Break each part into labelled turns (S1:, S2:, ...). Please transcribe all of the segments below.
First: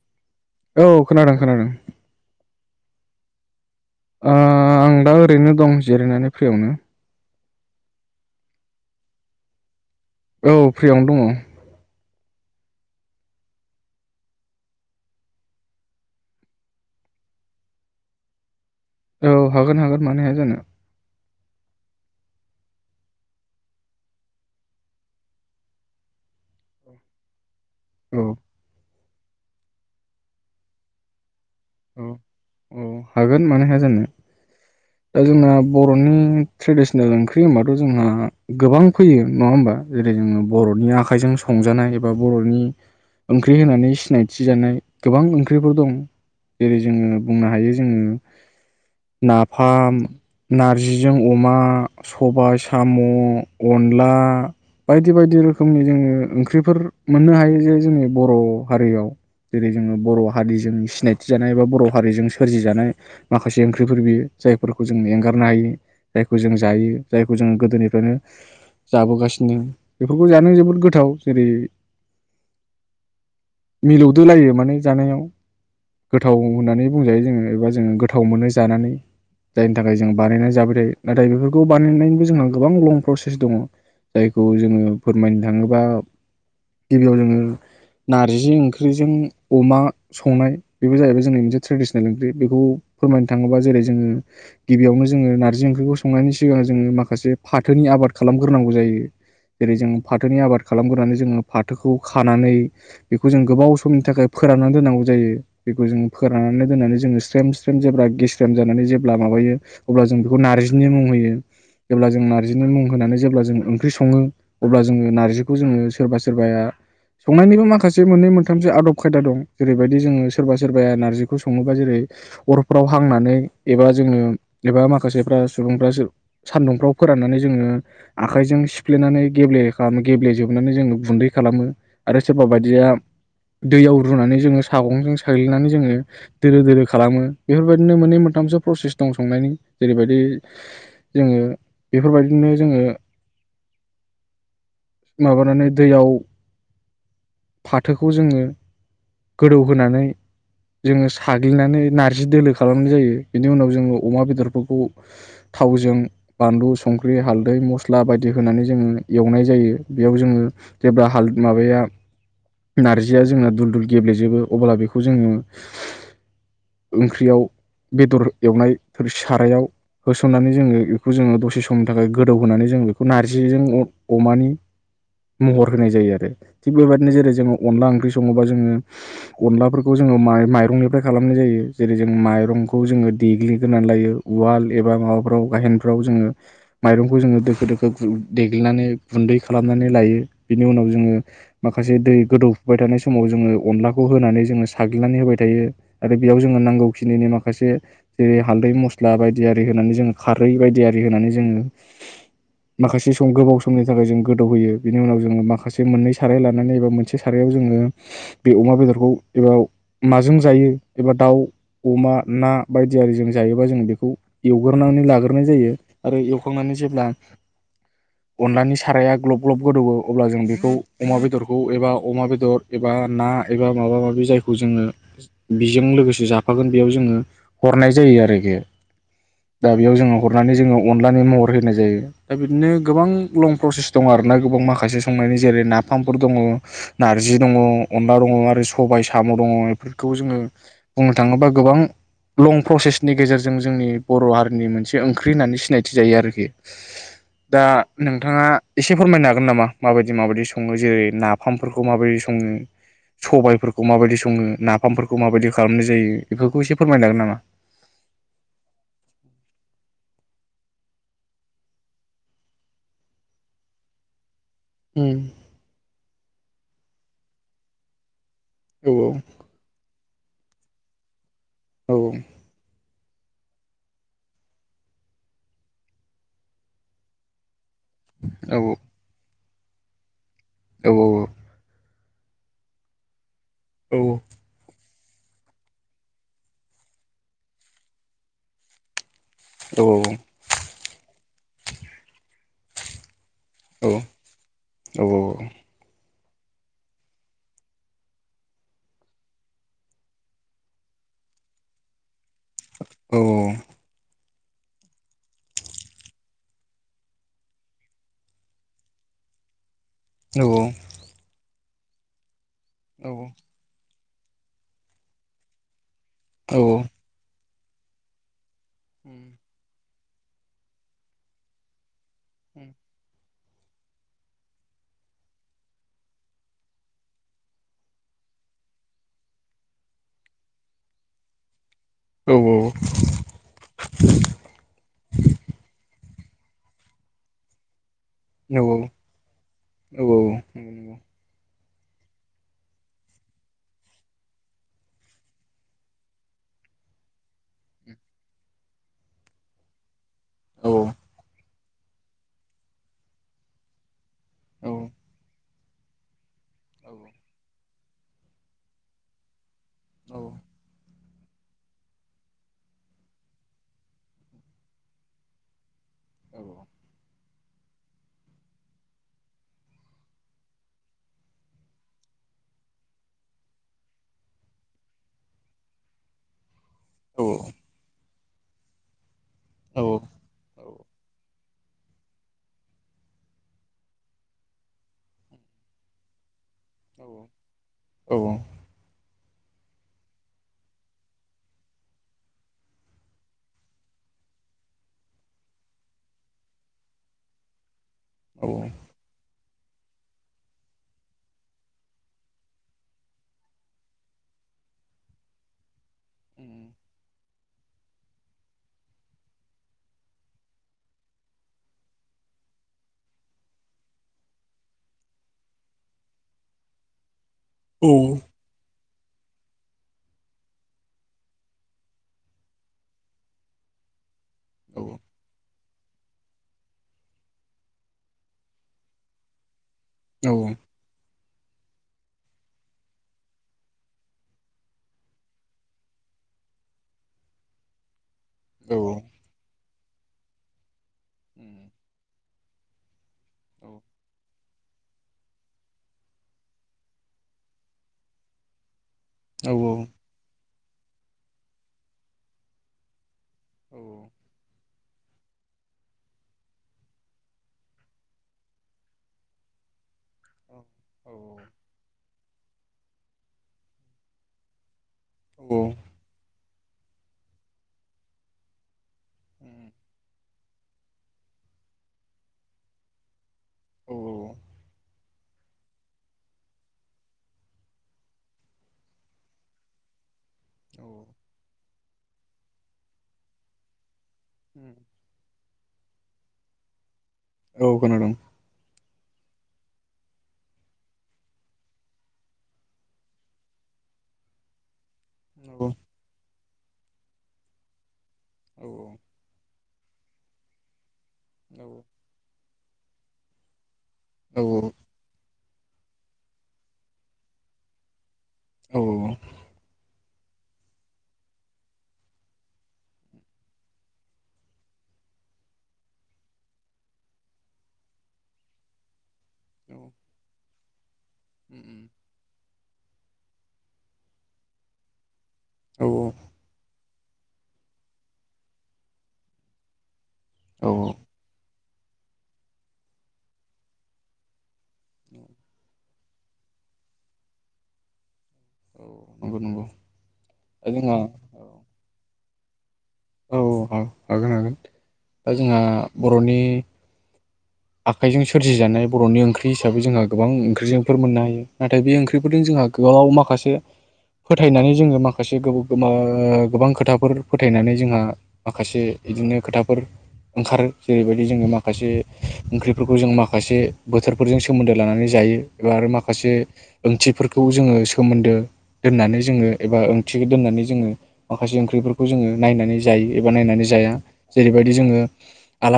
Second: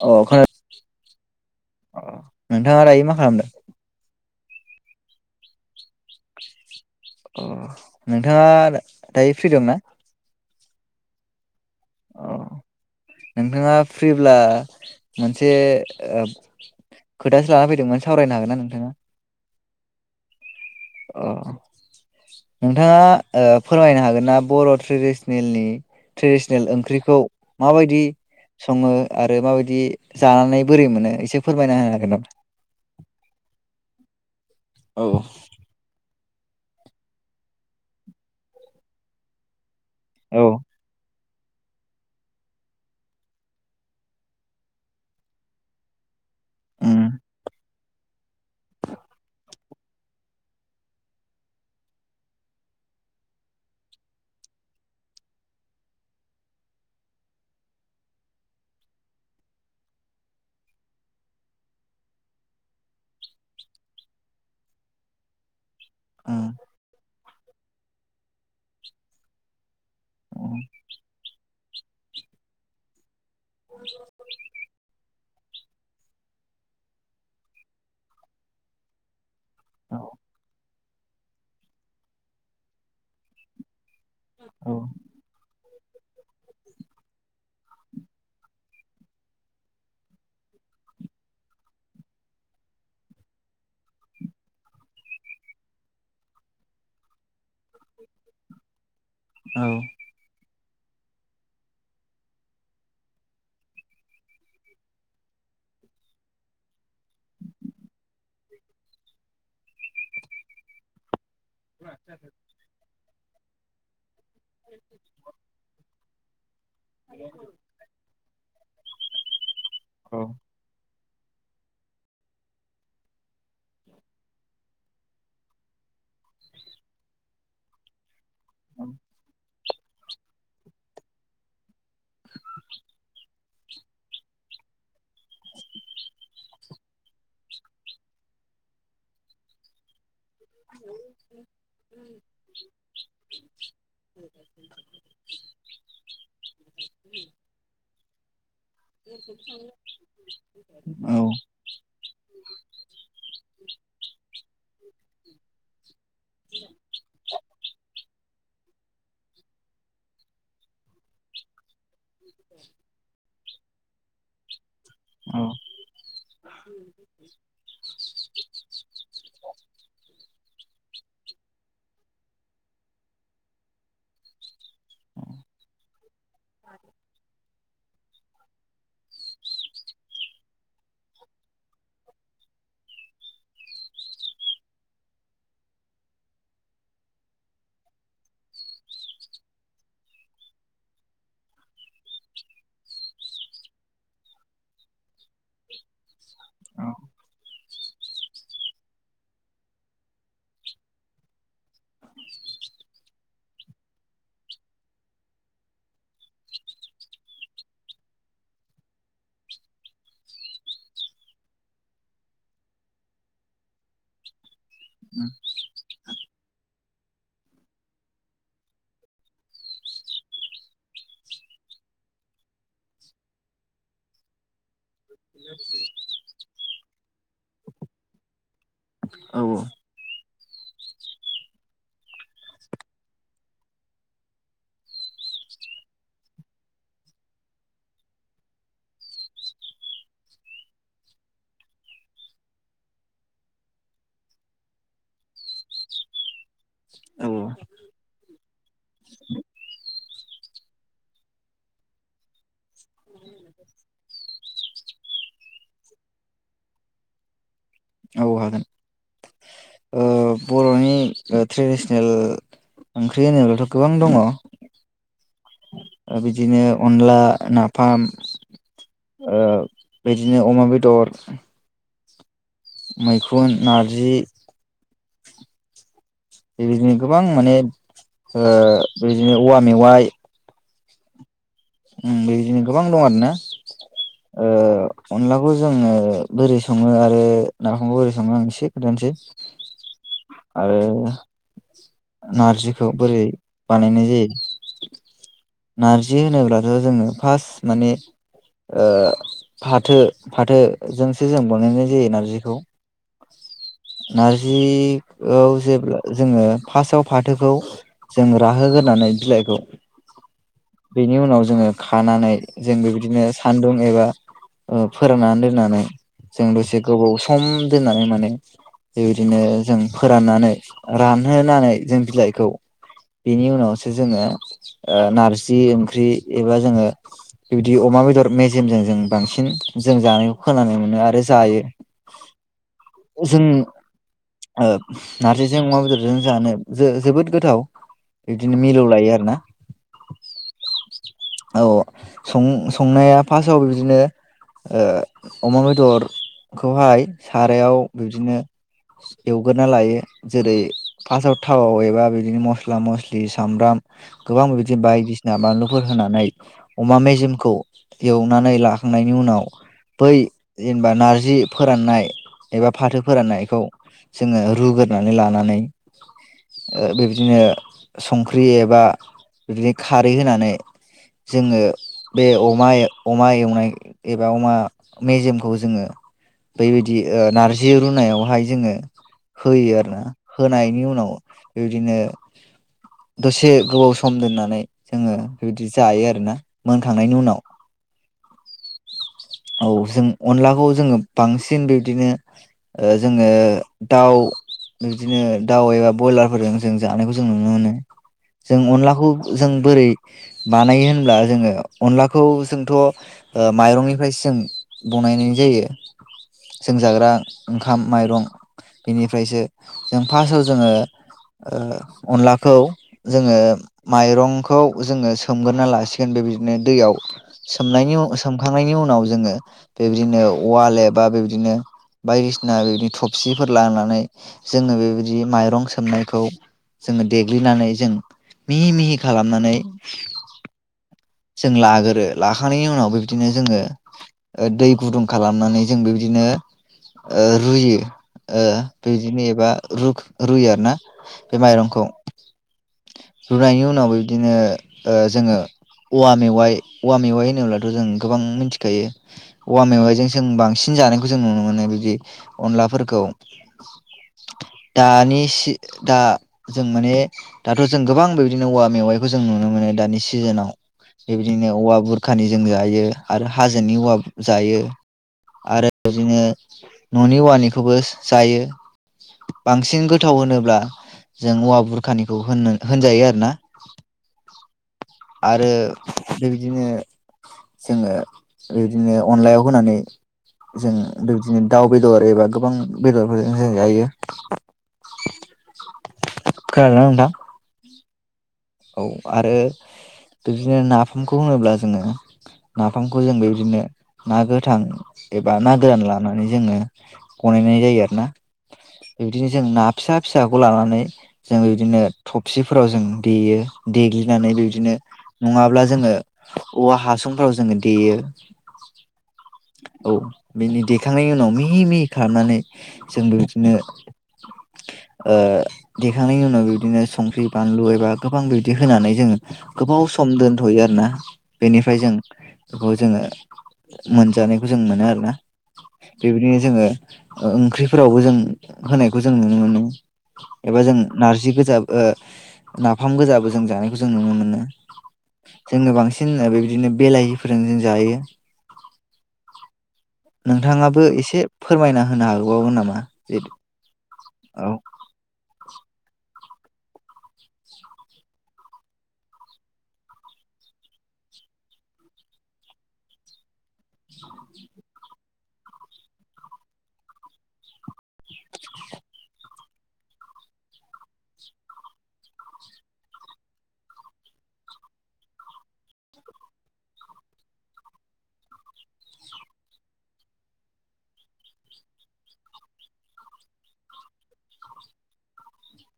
S1: औ
S2: औ खोनादों खोनादों
S1: नोंथाङा दायो मा खालामदों
S2: ओ आं दा ओरैनो दं जिरायनानै फ्रियावनो
S1: अ नोंथाङा दायो फ्रि दं ना
S2: औ फ्रियावनो दङ
S1: अ नोंथाङा फ्रिब्ला मोनसे खोथासो लाना फैदोंमोन सावरायनो हागोन ना नोंथाङा
S2: औ हागोन हागोन मानो हाया जानो
S1: अ नोंथाङा ओ फोरमायनो हागोन ना बर' ट्रेडिसनेलनि ट्रेडिसनेल ओंख्रिखौ माबायदि
S2: औ
S1: सङो आरो माबायदि जानानै बोरै मोनो एसे फोरमायना होनो
S2: औ
S1: हागोन नामा?
S2: औ हागोन मानो हाया जानो
S1: औ
S2: दा जोंना बर'नि ट्रेडिसनेल ओंख्रि होनबाथ' जोंहा गोबां फैयो नङा होमबा जेरै जोङो
S1: औ
S2: बर'नि आखाइजों संजानाय एबा बर'नि ओंख्रि होनानै सिनायथि जानाय गोबां ओंख्रिफोर दं जेरै
S1: उम
S2: जोङो बुंनो हायो जोङो नाफाम नारजिजों अमा सबाय साम' अनला बायदि बायदि रोखोमनि जोङो ओंख्रिफोर मोननो हायो जे जोंनि बर' हारियाव जेरै जोङो बर' हारिजों सिनाय थिजानाय एबा बर' हारिजों सोरजिजानाय माखासे ओंख्रिफोर बियो जायफोरखौ जों एंगारनो हायि जायखौ
S1: उम
S2: जों जायो जायखौ जोङो गोदोनिफ्रायनो जाबोगासिनो बेफोरखौ जानो
S1: उम
S2: जोबोद गोथाव जेरै मिलौदोलायो माने जानायाव गोथाव होननानै बुंजायो जोङो एबा जोङो गोथाव मोनो जानानै जायनि
S1: औ
S2: थाखाय जों बानायनानै जाबाय थायो नाथाय बेफोरखौ बानायनायनिबो जोंहा गोबां लं प्रसेस दङ जायखौ
S1: औ
S2: जोङो फोरमायनो थाङोबा गिबियाव जोङो नारजि ओंख्रिजों अमा संनाय बेबो जाहैबाय जोंनि मोनसे ट्रेडिसनेल ओंख्रि बेखौ फोरमायनो थाङोबा जेरै जोङो गिबियावनो जोङो नार्जि ओंख्रिखौ संनायनि सिगां जोङो माखासे फाथोनि आबाद खालामग्रोनांगौ जायो जेरै जों फाथोनि आबाद खालामग्रोनानै जोङो फाथोखौ खानानै बेखौ जों गोबाव समनि थाखाय फोराननानै दोननांगौ जायो बेखौ जोङो फोराननानै दोननानै जोङो स्रेम स्रेम जेब्ला गेस्रेम जानानै जेब्ला माबायो अब्ला जों बेखौ नारजिनि मुं होयो जेब्ला जों नारजिनि मुं होनानै जेब्ला जों जों ओंख्रि सङो अब्ला जोङो नारजिखौ जोङो सोरबा सोरबाया संनायनिबो माखासे मोननै मोनथामसो आदब खायदा दं जेरैबायदि
S1: औ
S2: जोङो सोरबाया नारजिखौ सङोबा जेरै अरफफ्राव हांनानै एबा जोङो एबा माखासेफ्रा सुबुंफ्रा सान्दुंफ्राव फोराननानै जोङो आखाइजों सिफ्लेनानै गेब्ले खालाम गेब्लेेजोबनानै जोङो गुन्दै खालामो आरो सोरबा बायदिया दैयाव रुनानै जोङो सागंजों साग्लिनानै जोङो दोरो दोरो खालामो बेफोरबायदिनो मोननै मोनथामसो प्रसेस दं संनायनि जेरैबायदि जोङो बेफोरबायदिनो जोङो माबानानै दैयाव फाथो खौ जोङो गोदौहोनानै
S1: [unintelligible]
S2: जोङो साग्लिनानै नारजि दोलो खालामनाय जायो बिनि उनाव जोङो अमा बेदरफोरखौ थावजों बानलु संख्रि हाल्दै मस्ला बायदि दै होनानै जोङो एवनाय जायो बेयाव जोङो जेब्ला हाल माबाया नारजिया जोंना दुल दुल गेब्लेजोबो अब्ला बेखौ खौ जोङो
S1: औ
S2: ओंख्रिआव बेदर एवनाय थोर सारायाव होसननानै जोङो इखौ जोङो दसे जि समनि थाखाय गोदौ होनानै जों बेखौ नारजिजों अमानि महर होनाय जायो आरो थिग बेबायदिनो जेर जो अनला ओंख्रि सङोबा जोङो अनलाफोरखौ खौ जोङो मा- माइरंनिफ्राय खालामनाय जायो जेरै जों माइरंखौ जोङो देग्लिग्रोनानै लायो उवाल एबा माबाफ्राव गाहेनफ्राव जोङो माइरंखौ जोङो दोखो दोखो देग्लिनानै गुन्दै खालामनानै लायो बिनि उनाव जोङो माखासे दै गोदौफुबाय थानाय समाव जोङो अनलाखौ होनानै जोङो साग्लिनानै होबाय थायो आरो बेयाव जोङो नांगौखिनिनि माखासे जेरै हालदै, मस्ला बायदि आरि होनानै जोङो खारै बायदि आरि होनानै जोङो माखासे सम गोबाव समनि थाखाय जों गोदौहोयो बेनि उनाव जोङो माखासे मोननै साराय लानानै एबा मोनसे सारायाव जोङो बे अमा बेदरखौ एबा माजों जायो एबा दाउ अमा ना बायदि आरिजों जायोबा जों बेखौ एवग्रोनानै लाग्रोनाय जायो आरो एवखांनानै जेब्ला अनलानि साराया ग्लब ग्लब गोदौओ अब्ला जों बेखौ अमा बेदरखौ एबा अमा बेदर एबा ना एबा माबा माबि जायखौ जोङो बिजों लोगोसे जाफागोन बेयाव जोङो हरनाय जायो आरोखि
S1: औ
S2: दा बेयाव जोङो हरनानै जोङो अनलानि महर होनाय जायो दा बिदिनो गोबां लं प्रसेस दङ आरोना गोबां माखासे संनायनि जेरै नाफामफोर दङ नारजि दङ अनला दङ आरो सबाय। साम' दङ इफोरखौ जोङो बुंनो थाङोबा गोबां लं प्रसेसनि गेजेरजों जोंनि बर' हारिनि मोनसे ओंख्रि होननानै सिनायथि जायो आरोखि। दा नोंथाङा एसे फोरमायनो हागोन नामा माबायदि माबायदि सङो जेरै नाफामफोरखौ माबायदि सङो सबायफोर खौ माबायदि सङो नाफामफोरखौ माबायदि खालामनाय जायो बेफोरखौ एसे फोरमायनो हागोन नामा?
S1: औ हागोन ओ बर'नि ओ ट्रेडिसनेल ओंख्रि होनोब्लाथ' गोबां दङ।
S2: उम
S1: ओ बिदिनो अनला, नाफाम ओ
S2: औ
S1: बिदि बिदिनो अमा बेदर
S2: औ
S1: मैखुन नारजि बेबायदिनो गोबां माने ओ
S2: औ
S1: बिदिनो औवा मेवाय
S2: औ औ
S1: उम बेबायदिनो गोबां दं आरोना।
S2: औ
S1: ओ अनलाखौ जोङो बोरै सङो आरो नाफामखौ बोरै सङो आं एसे खोन्थानोसै।
S2: औ
S1: आरो नारजिखौ बोरै बानायनाय जायो? नार्जि होनोब्लाथ' जोङो फार्स्ट माने ओ फाथो फाथोजोंसो जों बानायनाय जायो नारजिखौ।
S2: औ
S1: नारजि ओव जेब्ला जोङो फार्स्टआव फाथोखौ जों राहोग्रोनानै बिलाइखौ बेनि उनाव जोङो खानानै जोंबो बिदिनो सान्दुं एबा ओ फोरोंनानै दोननानै जों दसे गोबाव सम दोननानै माने बेबायदिनो जों फोराननानै रानहोनानै जों बिलाइखौ बेनि उनावसो जोङो ओ नारजि जि ओंख्रि एबा जोङो बिबादि अमा बेदर मेजेमजों जों बांसिन जों जानायखौ खोनानो मोनो आरो जायो।
S2: औ औ
S1: जों ओ नारजिजों अमा बेदरजों जानो जो जोबोद गोथाव बिदिनो मिलौ लायो आरोना। औ सं संनाया फारस्टआव बिदिनो ओ अमा बेदरखौहाय सारायाव बिब्दिनो एवगोरना लायो जेरै फार्स्टआव थाव एबा बिदिनो मस्ला मस्लि सामब्राम गोबां बिदिनो बायदिसिना बानलुफोर होना नाय अमा मेजेमखौ एवनानै लाखांनायनि उनाव बै जेनेबा नारजि जि फोराननाय एबा फाथो फोराननायखौ जोङो रुग्रोनानै लानानै ओ बिब्दिनो संख्रि एबा बिदिनो खारै होनानै जोङो बे अमा अमा एवनाय एबा अमा मेजेमखौ जोङो बैदि ओ
S2: औ
S1: नारजि रुनायाव बाहाय जोङो
S2: औ
S1: होयो आरो
S2: औ
S1: ना होनायनि उ उनाव बिबायदिनो दसे गोबाव सम दोननानै जोङो बिदि जायो आरोना मोनखांनायनि उनाव
S2: औ औ [inaudible]
S1: औ जों अनलाखौ जोङो बांसिन बिब्दिनो ओ जोङो दाउ बिब्दिनो दाउ एबा बयलारफोरजों जों जानायखौ जों नुनो मोनो
S2: औ
S1: जों
S2: औ
S1: अनलाखौ जों बोरै बानायो होनब्ला जोङो अनलाखौ जोंथ' ओ माइरंनिफ्रायसो जों बनायनाय जायो जों जाग्रा ओंखाम माइरं बेनिफ्रायसो जों फार्स्टआव जोङो ओ अनलाखौ जोङो माइरंखौ जोङो सोमगोरोना लासिगोन बेबायदिनो दैयाव सोमनायनि उनाव सोमखांनायनि उनाव जोङो बेबायदिनो औवाल एबा बेबायदिनो बायदिसिना बेबादि थफसिफोर लानानै जोङो बेबायदि माइरं सोमनायखौ जोङो देग्लिनानै जों मिहि मिहि खालामनानै जों लागोरो लाखांनायनि उनाव बेबदिनो जोङो दै गुदुं खालामनानै जों बेबायदिनो ओ रुयो ओ बिदिनो एबा रु रुयो आरो ना बे माइरंखौ रुनायनि उनावबो बिदिनो ओ जोङो औवा मेवाइ औवा खायो औवा मेवाइजों जों बांसि जानायखौ जों नुनो मोन बिदि अनलाफोरखौ
S2: औ
S1: दानि सि दा जों माने दाथ' जों गोबां बेदिनो औवा मेवाइखौ जों नुनो मोनो दानि सिजोनाव बेबायदिनो औवा बुरखानि जों जायो आरो हाजोनि औवाबो जायो आरो बिदिनो न'नि औवानिखौबो जायो बांसिन गोथाव होनोब्ला जों औवा बुरखानिखौ होन होनजायो आरोना आरो बेबायदिनो जोङो बिदिनो अनलायाव होनानै जों बिबादिनो दाउ बे दर एबा गोबां बेदरफोरजों जों जायो
S2: उ [inaudible]
S1: खोनादोंना नोंथां
S2: औ खोनादों
S1: औ आरो बिदिनो नाफामखौ होनोब्ला जोङो नाफामखौ जों बेबायदिनो ना गोथां एबा नागोरान लानानै जोङो बनायनाय जायो आरो ना बिबादिनो जों ना फिसा फिसाखौ लानानै जों बिदिनो थफसिफोराव जों देयो देग्लिनानै बिदिनो नङाब्ला जोङो औवा हासुंफोराव जोङो देयो
S2: औ
S1: [inaudible] बिनि देखांनायनि उनाव मिहि मिहि खालामनानै जों बिबादिनो ओ देखांनायनि उनाव बिबादिनो संख्रि बानलु एबा गोबां बिबदि होनानै जोङो गोबाव
S2: औ
S1: सम दोनथ'यो आरोना बेनिफ्राय
S2: औ
S1: जों बेखौ जोङो मोन जानायखौ जों मोनो आरो ना
S2: औ
S1: बेबायदिनो जोङो अ ओंख्रिफोरावबो जों होनायखौ जों नुनो मोनो एबा
S2: औ
S1: जों नारजि गोजा ओ नाफाम गोजाबो जों जानायखौ जों नुनो मोनो जोङो बांसिन बेबायदिनो बेलाहिफोरजों जों जायो
S2: औ नंगौ नंगौ दा
S1: नोंथाङाबो
S2: जोंहा
S1: एसे फोरमायना होनो हागो बावो नामा
S2: औ औ हागोन
S1: औ
S2: हागोन दा जोंहा बर'नि आखाइजों सोरजि जानाय बर'नि ओंख्रि हिसाबै जोंहा गोबां ओंख्रिजोंफोर मोननो हायो नाथाय बे ओंख्रिफोरजों जोंहा गोबाव माखासे फोथायनानै जोङो माखासे गोबाव मा गोबां खोथाफोर फोथायनानै जोंहा माखासे बिदिनो खोथाफोर ओंखारो जेरैबायदि जोङो माखासे ओंख्रिफोरखौ जों माखासे बोथोरफोरजों सोमोनदो लानानै जायो एबा आरो माखासे ओंथिफोरखौ जोङो सोमोनदो दोननानै जोङो एबा ओंथि दोननानै जोङो माखासे ओंख्रिफोरखौ जोङो नायनानै जायो एबा नायनानै जाया जेरैबायदि जोङो आ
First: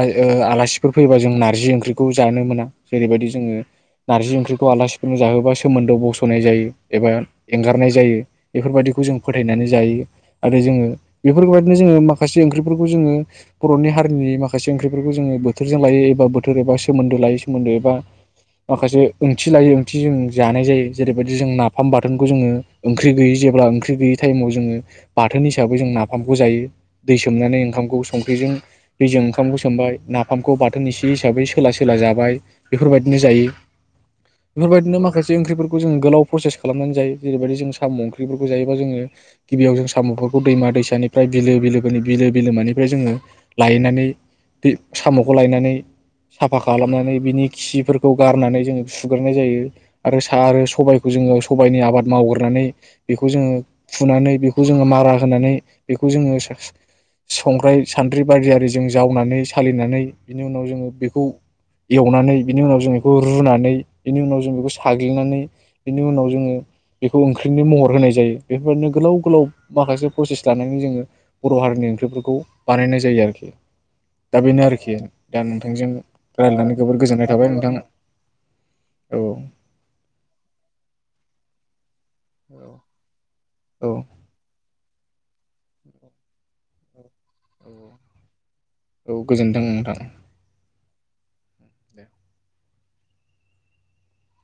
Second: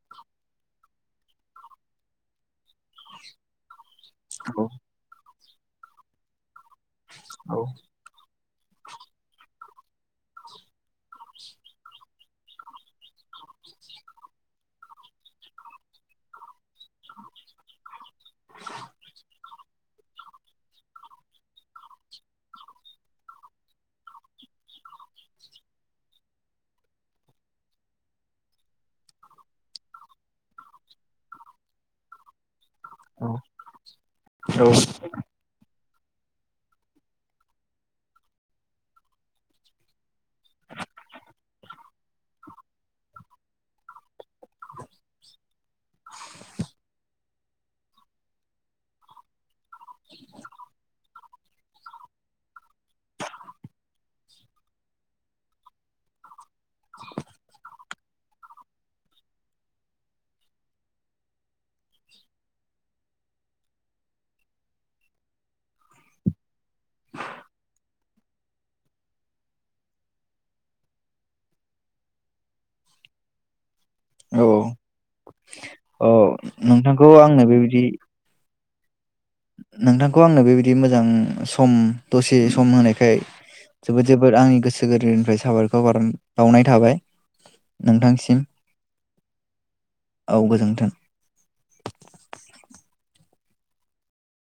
S2: आलासिफोर फैबा जों नारजि ओंख्रिखौ जानो मोना जेरैबायदि जोङो नारजि ओंख्रि
S1: औ
S2: आलाफोरनो जाहोबा सोमोन्दोआव बस'नाय जायो एबा
S1: औ
S2: एंगारनाय जायो बेफोरबायदिखौ जों फोथायनानै जायो आरो जोङो बेफोरबायदिनो जोङो माखासे ओंख्रिफोरखौ जोङो बर'नि हारिनि माखासे ओंख्रिफोरखौ जोङो बोथोरजों लायो एबा बोथोर एबा सोमोन्दो लायै सोमोन्दो एबा माखासे ओंथि लायै ओंथि जों जानाय जायो जेरैबायदि जों नाफाम बाथोनखौ जोङो ओंख्रि गैयै जेब्ला ओंख्रि गैयै टाइमाव जोङो बाथोन हिसाबै जों नाफाम नाफामखौ जायो दै सोमनानै ओंखामखौ संख्रिजों दैजों ओंखामखौ सोमबाय नाफामखौ बाथोन एसे हिसाबै सोला सोला जाबाय बेफोरबायदिनो जायो
S1: औ
S2: बेफोरबायदिनो माखासे ओंख्रिफोर जों गोलाव प्रसे खालामनानै जायो जेरैबायदि जों साम' ओंख्रि जायोबा जोङो गिबियाव साम' फोरखौ दैमा दैसा फिसानिफ्राय बिलो बिलोफोरनि बिलो बिलोमानिफ्राय जोङो लायनानै बे साम'खौ लायनानै साफा खालामनानै बिनि खिफोरखौ गारनानै जोङो सुग्रोनाय जायो आरो सा आरो सबाय बेखौ जोङो सबायनि आबाद मावग्रोनानै बेखौ जोङो फुनानै बेखौ जोङो मारा होनानै बेखौ जोङो संग्राय सान्द्रि बारि आरि जों जावनानै सालिनानै बिनि उनाव जोङो बेखौ एवनानै बिनि उनाव जों बेखौ रुनानै बिनि उनाव जों बेखौ साग्लिनानै बिनि उनाव जोङो बेखौ ओंख्रिनो महर होनाय जायो बेफोरबायदिनो गोलाव गोलाव माखासे प्रसेस लानानै जोङो बर' हारिनि ओंख्रिफोरखौ बानायनाय जायो आरोखि दा
S1: औ
S2: बेनो आरोखि दा नोंथांजों
S1: औ
S2: रायजलायनानै जोबोर
S1: नोंथांखौ
S2: गोजोननाय
S1: आंनो
S2: थाबाय
S1: बेबायदि
S2: नोंथांआ
S1: नोंथांखौ आंनो बेबायदि मोजां सम दसे सम होनायखाय
S2: औ
S1: जोबोद जोबद आंनि गोसो गोर बोनिफ्राय साबायखर बार बावनाय थाबाय नोंथांसिम
S2: औ गोजोन्थों नोंथां दे
S1: औ गोजोनथों